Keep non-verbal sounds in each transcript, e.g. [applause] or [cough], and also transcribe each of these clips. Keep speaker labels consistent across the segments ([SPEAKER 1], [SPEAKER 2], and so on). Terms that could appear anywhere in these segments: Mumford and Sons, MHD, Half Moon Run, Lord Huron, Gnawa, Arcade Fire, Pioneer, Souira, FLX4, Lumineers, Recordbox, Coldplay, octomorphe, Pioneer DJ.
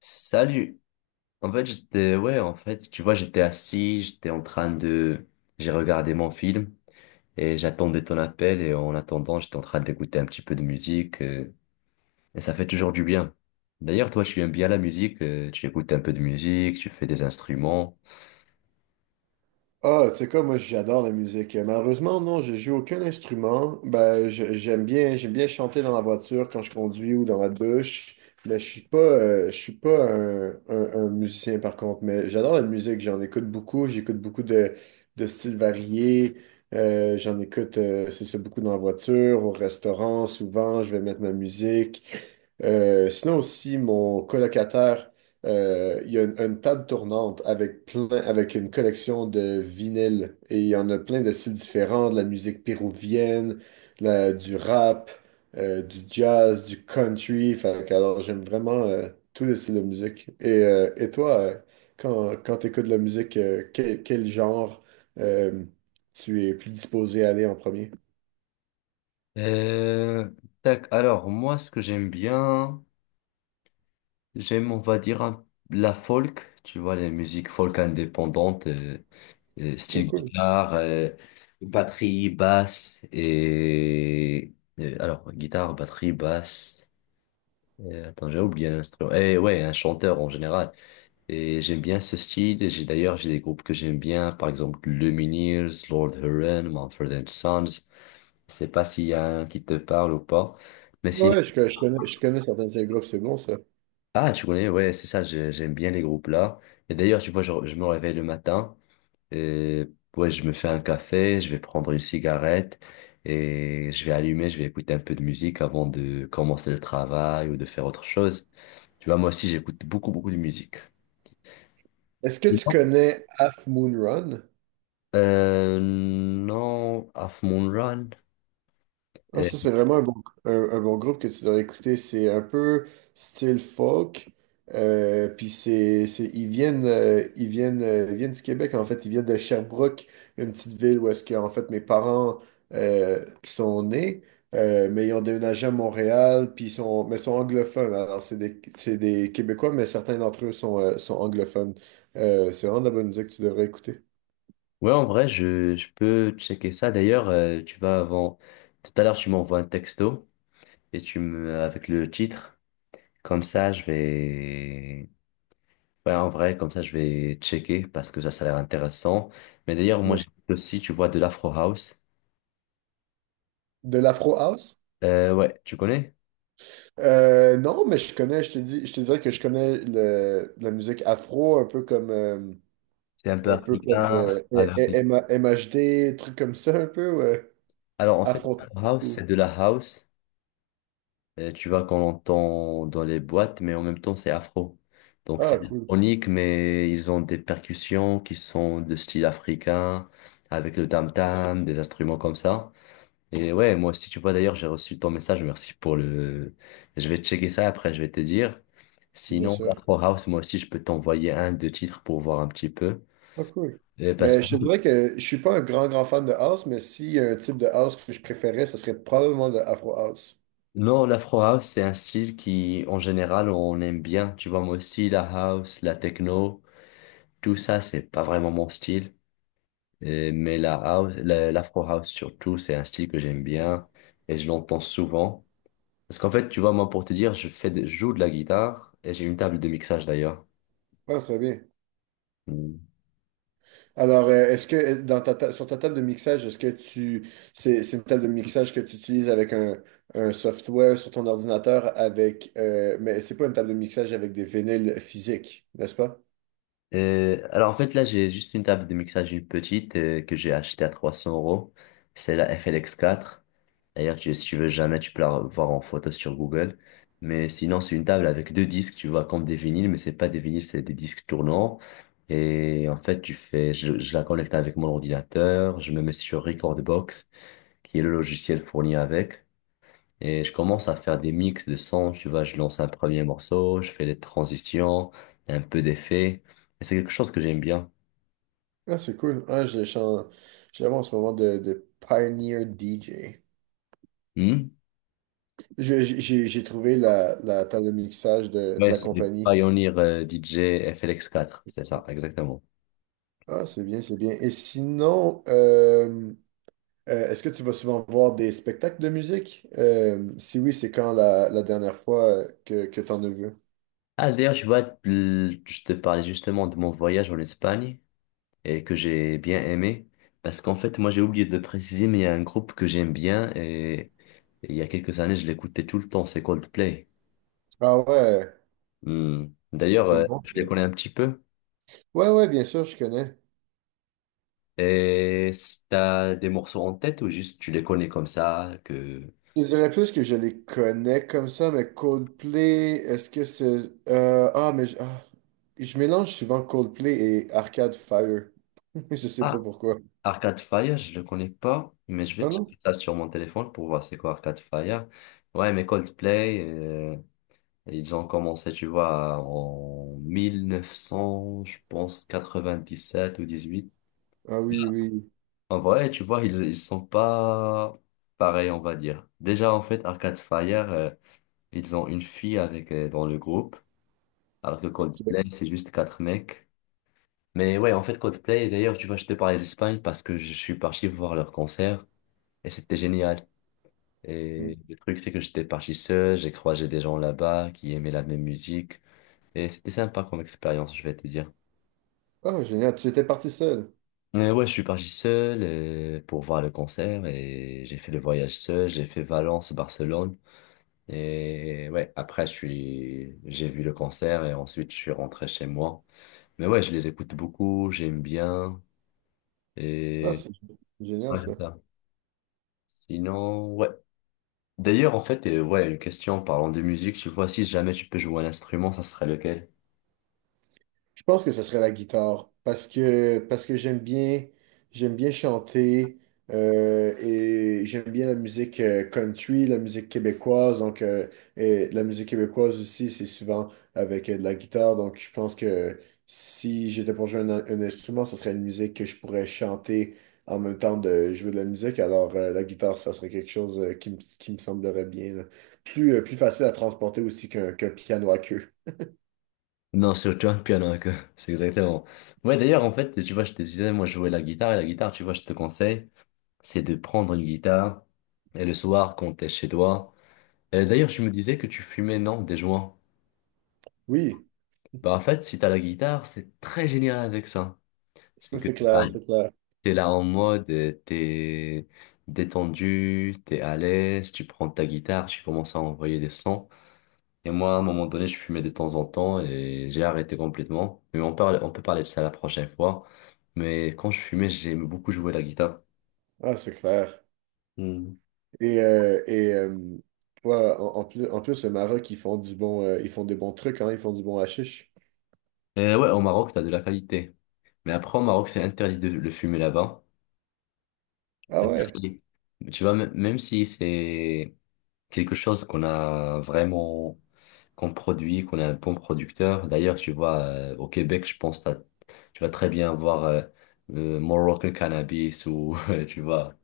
[SPEAKER 1] Salut. En fait, j'étais, ouais, en fait, tu vois, j'étais assis, j'étais en train de, j'ai regardé mon film et j'attendais ton appel et en attendant, j'étais en train d'écouter un petit peu de musique et ça fait toujours du bien. D'ailleurs, toi, tu aimes bien la musique, tu écoutes un peu de musique, tu fais des instruments.
[SPEAKER 2] Ah, tu sais quoi, moi j'adore la musique. Malheureusement, non, je joue aucun instrument. Ben, j'aime bien chanter dans la voiture quand je conduis ou dans la douche. Mais je suis pas un musicien par contre. Mais j'adore la musique. J'en écoute beaucoup. J'écoute beaucoup de styles variés. J'en écoute, c'est ça, beaucoup dans la voiture, au restaurant. Souvent, je vais mettre ma musique. Sinon aussi, mon colocataire il y a une table tournante avec plein, avec une collection de vinyles, et il y en a plein de styles différents, de la musique péruvienne, du rap, du jazz, du country. Fait que, alors j'aime vraiment tous les styles de musique. Et toi, quand tu écoutes de la musique, quel genre euh, tu es plus disposé à aller en premier?
[SPEAKER 1] Euh, Tac. Alors, moi, ce que j'aime bien, j'aime, on va dire, la folk, tu vois, les musiques folk indépendantes.
[SPEAKER 2] Ah,
[SPEAKER 1] Style
[SPEAKER 2] cool.
[SPEAKER 1] guitare, batterie, basse et alors guitare, batterie, basse. Attends, j'ai oublié un instrument. Et ouais, un chanteur en général. Et j'aime bien ce style. J'ai d'ailleurs j'ai des groupes que j'aime bien, par exemple Lumineers, Lord Huron, Mumford and Sons. Je sais pas s'il y a un qui te parle ou pas. Mais sinon,
[SPEAKER 2] Ouais, je connais certains de ces groupes, c'est bon ça.
[SPEAKER 1] ah tu connais, ouais, c'est ça. J'aime bien les groupes là. Et d'ailleurs, tu vois, je me réveille le matin. Euh, ouais, je me fais un café, je vais prendre une cigarette et je vais allumer, je vais écouter un peu de musique avant de commencer le travail ou de faire autre chose. Tu vois, moi aussi, j'écoute beaucoup, beaucoup de musique.
[SPEAKER 2] Est-ce que tu
[SPEAKER 1] Dis-moi.
[SPEAKER 2] connais Half Moon Run?
[SPEAKER 1] Non, Half Moon Run.
[SPEAKER 2] Ah,
[SPEAKER 1] Euh,
[SPEAKER 2] ça, c'est vraiment un bon, un bon groupe que tu dois écouter. C'est un peu style folk. Puis c'est, ils viennent, ils viennent, ils viennent du Québec, en fait. Ils viennent de Sherbrooke, une petite ville où est-ce que, en fait, mes parents sont nés. Mais ils ont déménagé à Montréal, puis ils sont, mais sont anglophones. Alors, c'est des Québécois, mais certains d'entre eux sont, sont anglophones. C'est vraiment de la bonne musique que tu devrais écouter.
[SPEAKER 1] ouais, en vrai, je peux checker ça. D'ailleurs, tu vas avant. Tout à l'heure, tu m'envoies un texto et tu me avec le titre. Comme ça, je vais Ouais, en vrai, comme ça, je vais checker parce que ça a l'air intéressant. Mais d'ailleurs, moi,
[SPEAKER 2] Bien sûr.
[SPEAKER 1] j'écoute aussi, tu vois, de l'Afro House.
[SPEAKER 2] De l'Afro House?
[SPEAKER 1] Ouais, tu connais?
[SPEAKER 2] Non, mais je connais, je te dis, je te dirais que je connais la musique afro,
[SPEAKER 1] C'est un peu
[SPEAKER 2] un peu comme
[SPEAKER 1] africain.
[SPEAKER 2] MHD, trucs comme ça, un peu, ouais.
[SPEAKER 1] Alors, en fait,
[SPEAKER 2] Afro.
[SPEAKER 1] l'Afro House, c'est de la house, tu vois, qu'on entend dans les boîtes, mais en même temps, c'est afro. Donc, c'est
[SPEAKER 2] Ah, cool,
[SPEAKER 1] électronique, mais ils ont des percussions qui sont de style africain, avec le tam-tam, des instruments comme ça. Et ouais, moi aussi, tu vois, d'ailleurs, j'ai reçu ton message. Merci pour le. Je vais checker ça après, je vais te dire.
[SPEAKER 2] bien
[SPEAKER 1] Sinon,
[SPEAKER 2] sûr.
[SPEAKER 1] l'Afro House, moi aussi, je peux t'envoyer un, deux titres pour voir un petit peu.
[SPEAKER 2] Ah, cool.
[SPEAKER 1] Parce
[SPEAKER 2] Mais
[SPEAKER 1] que
[SPEAKER 2] je te dirais que je suis pas un grand, grand fan de house, mais s'il y a un type de house que je préférais, ce serait probablement le afro house.
[SPEAKER 1] non, l'Afro House, c'est un style qui, en général, on aime bien. Tu vois, moi aussi, la house, la techno, tout ça, c'est pas vraiment mon style. Mais la house, l'Afro House surtout, c'est un style que j'aime bien et je l'entends souvent. Parce qu'en fait, tu vois, moi, pour te dire, je joue de la guitare et j'ai une table de mixage d'ailleurs.
[SPEAKER 2] Ah, très bien.
[SPEAKER 1] Hmm.
[SPEAKER 2] Alors, est-ce que dans sur ta table de mixage, est-ce que tu c'est une table de mixage que tu utilises avec un software sur ton ordinateur avec mais c'est pas une table de mixage avec des vinyles physiques, n'est-ce pas?
[SPEAKER 1] Alors en fait là j'ai juste une table de mixage une petite que j'ai achetée à 300 euros. C'est la FLX4. D'ailleurs si tu veux jamais tu peux la voir en photo sur Google. Mais sinon c'est une table avec deux disques tu vois comme des vinyles mais c'est pas des vinyles c'est des disques tournants. Et en fait tu fais je la connecte avec mon ordinateur. Je me mets sur Recordbox qui est le logiciel fourni avec. Et je commence à faire des mix de sons. Tu vois je lance un premier morceau je fais des transitions un peu d'effets. C'est quelque chose que j'aime bien.
[SPEAKER 2] Ah, c'est cool. Je l'avais en ce moment de Pioneer DJ.
[SPEAKER 1] Hmm.
[SPEAKER 2] J'ai trouvé la, la table de mixage de
[SPEAKER 1] Ouais,
[SPEAKER 2] la
[SPEAKER 1] c'est le
[SPEAKER 2] compagnie.
[SPEAKER 1] Pioneer DJ FLX4 c'est ça, exactement.
[SPEAKER 2] Ah, c'est bien, c'est bien. Et sinon, est-ce que tu vas souvent voir des spectacles de musique? Si oui, c'est quand la dernière fois que tu en as vu?
[SPEAKER 1] Ah, d'ailleurs, je vois, je te parlais justement de mon voyage en Espagne et que j'ai bien aimé. Parce qu'en fait, moi, j'ai oublié de préciser, mais il y a un groupe que j'aime bien et il y a quelques années, je l'écoutais tout le temps, c'est Coldplay.
[SPEAKER 2] Ah ouais,
[SPEAKER 1] Hmm. D'ailleurs,
[SPEAKER 2] c'est bon
[SPEAKER 1] je
[SPEAKER 2] ça.
[SPEAKER 1] les connais un petit peu.
[SPEAKER 2] Ouais, ouais, bien sûr, je connais.
[SPEAKER 1] Et t'as des morceaux en tête ou juste tu les connais comme ça que...
[SPEAKER 2] Je dirais plus que je les connais comme ça, mais Coldplay, est-ce que c'est… mais je mélange souvent Coldplay et Arcade Fire. [laughs] Je sais pas pourquoi.
[SPEAKER 1] Arcade Fire, je le connais pas, mais je vais
[SPEAKER 2] Ah non?
[SPEAKER 1] checker ça sur mon téléphone pour voir c'est quoi Arcade Fire. Ouais, mais Coldplay, ils ont commencé, tu vois, en 1900, je pense, 97 ou 18.
[SPEAKER 2] Ah oui, oui.
[SPEAKER 1] En vrai, tu vois, ils sont pas pareils, on va dire. Déjà, en fait, Arcade Fire, ils ont une fille avec, dans le groupe, alors que Coldplay,
[SPEAKER 2] Ok.
[SPEAKER 1] c'est juste quatre mecs. Mais ouais, en fait, Coldplay, d'ailleurs, tu vois, je te parlais d'Espagne parce que je suis parti voir leur concert et c'était génial. Et le truc, c'est que j'étais parti seul, j'ai croisé des gens là-bas qui aimaient la même musique. Et c'était sympa comme expérience, je vais te dire.
[SPEAKER 2] Ah, génial. Tu étais parti seul.
[SPEAKER 1] Mais ouais, je suis parti seul pour voir le concert et j'ai fait le voyage seul, j'ai fait Valence, Barcelone. Et ouais, après, j'ai vu le concert et ensuite, je suis rentré chez moi. Mais ouais, je les écoute beaucoup, j'aime bien.
[SPEAKER 2] Ah,
[SPEAKER 1] Et
[SPEAKER 2] c'est génial
[SPEAKER 1] ouais,
[SPEAKER 2] ça.
[SPEAKER 1] c'est ça. Sinon, ouais. D'ailleurs, en fait, ouais, une question en parlant de musique, tu vois, si jamais tu peux jouer un instrument, ça serait lequel?
[SPEAKER 2] Je pense que ce serait la guitare parce que j'aime bien chanter et j'aime bien la musique country, la musique québécoise donc et la musique québécoise aussi c'est souvent avec de la guitare, donc je pense que si j'étais pour jouer un instrument, ce serait une musique que je pourrais chanter en même temps de jouer de la musique, alors la guitare ça serait quelque chose qui me semblerait bien là. Plus plus facile à transporter aussi qu'un piano à queue.
[SPEAKER 1] Non, c'est tu vois, le piano, que [laughs] c'est exactement. Ouais, d'ailleurs, en fait, tu vois, je te disais, moi, je jouais la guitare, et la guitare, tu vois, je te conseille, c'est de prendre une guitare, et le soir, quand t'es chez toi. Et d'ailleurs, je me disais que tu fumais, non, des joints.
[SPEAKER 2] Oui,
[SPEAKER 1] Bah, en fait, si t'as la guitare, c'est très génial avec ça. C'est que
[SPEAKER 2] c'est clair, c'est clair.
[SPEAKER 1] t'es là en mode, t'es détendu, t'es à l'aise, tu prends ta guitare, tu commences à envoyer des sons. Et moi, à un moment donné, je fumais de temps en temps et j'ai arrêté complètement. Mais on parle, on peut parler de ça la prochaine fois. Mais quand je fumais, j'aimais beaucoup jouer la guitare.
[SPEAKER 2] Ah, c'est clair.
[SPEAKER 1] Hmm.
[SPEAKER 2] Et ouais, en, en plus, le Maroc, ils font du bon, ils font des bons trucs, hein, ils font du bon hashish.
[SPEAKER 1] Et ouais, au Maroc, t'as de la qualité. Mais après, au Maroc, c'est interdit de le fumer là-bas.
[SPEAKER 2] Ah
[SPEAKER 1] Même
[SPEAKER 2] ouais,
[SPEAKER 1] si- Tu vois, même si c'est quelque chose qu'on a vraiment, qu'on produit, qu'on est un bon producteur. D'ailleurs, tu vois, au Québec, je pense que tu vas très bien voir le Moroccan cannabis ou, [laughs] tu vois,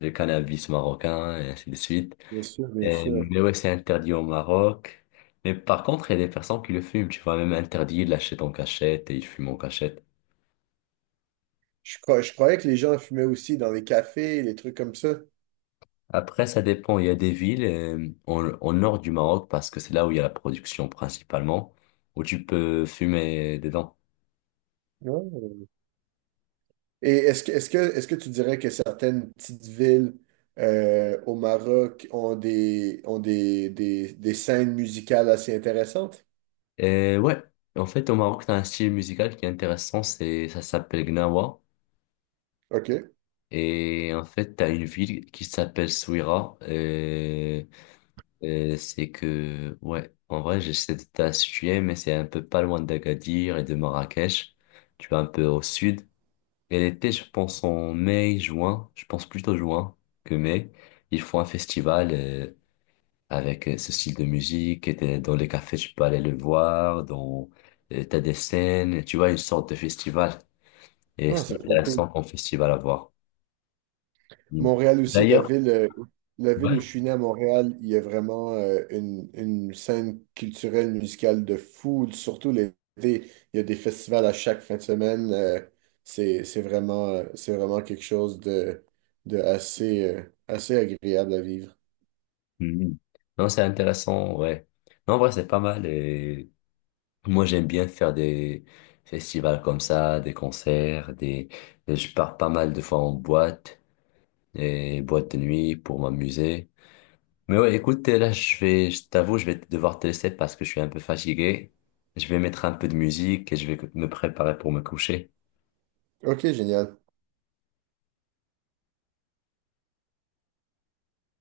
[SPEAKER 1] le cannabis marocain et ainsi de suite.
[SPEAKER 2] bien sûr, bien sûr.
[SPEAKER 1] Mais ouais, c'est interdit au Maroc. Mais par contre, il y a des personnes qui le fument. Tu vois, même interdit, ils l'achètent en cachette et ils fument en cachette.
[SPEAKER 2] Je croyais que les gens fumaient aussi dans les cafés, les trucs comme ça.
[SPEAKER 1] Après, ça dépend. Il y a des villes au, nord du Maroc parce que c'est là où il y a la production principalement, où tu peux fumer dedans.
[SPEAKER 2] Ouais. Et est-ce que tu dirais que certaines petites villes au Maroc ont des scènes musicales assez intéressantes?
[SPEAKER 1] Ouais, en fait, au Maroc, t'as un style musical qui est intéressant, c'est, ça s'appelle Gnawa.
[SPEAKER 2] OK.
[SPEAKER 1] Et en fait, t'as une ville qui s'appelle Souira. C'est que, ouais, en vrai, j'essaie de te la situer, mais c'est un peu pas loin d'Agadir et de Marrakech. Tu vas un peu au sud. Et l'été, je pense en mai, juin, je pense plutôt juin que mai, ils font un festival. Avec ce style de musique. Et dans les cafés, tu peux aller le voir. T'as des scènes, tu vois, une sorte de festival. Et
[SPEAKER 2] Ah,
[SPEAKER 1] c'est
[SPEAKER 2] c'est trop
[SPEAKER 1] intéressant
[SPEAKER 2] cool.
[SPEAKER 1] comme festival à voir. Mm.
[SPEAKER 2] Montréal aussi,
[SPEAKER 1] D'ailleurs,
[SPEAKER 2] la ville
[SPEAKER 1] ouais.
[SPEAKER 2] où je suis né à Montréal, il y a vraiment une scène culturelle, musicale de fou, surtout l'été. Il y a des festivals à chaque fin de semaine. C'est vraiment quelque chose de assez, assez agréable à vivre.
[SPEAKER 1] Mm. Non, c'est intéressant, ouais. Non, en vrai, c'est pas mal. Et moi, j'aime bien faire des festivals comme ça, des concerts, des... Je pars pas mal de fois en boîte, et boîte de nuit pour m'amuser. Mais ouais, écoute, là, je t'avoue, je vais devoir te laisser parce que je suis un peu fatigué. Je vais mettre un peu de musique et je vais me préparer pour me coucher.
[SPEAKER 2] OK, génial.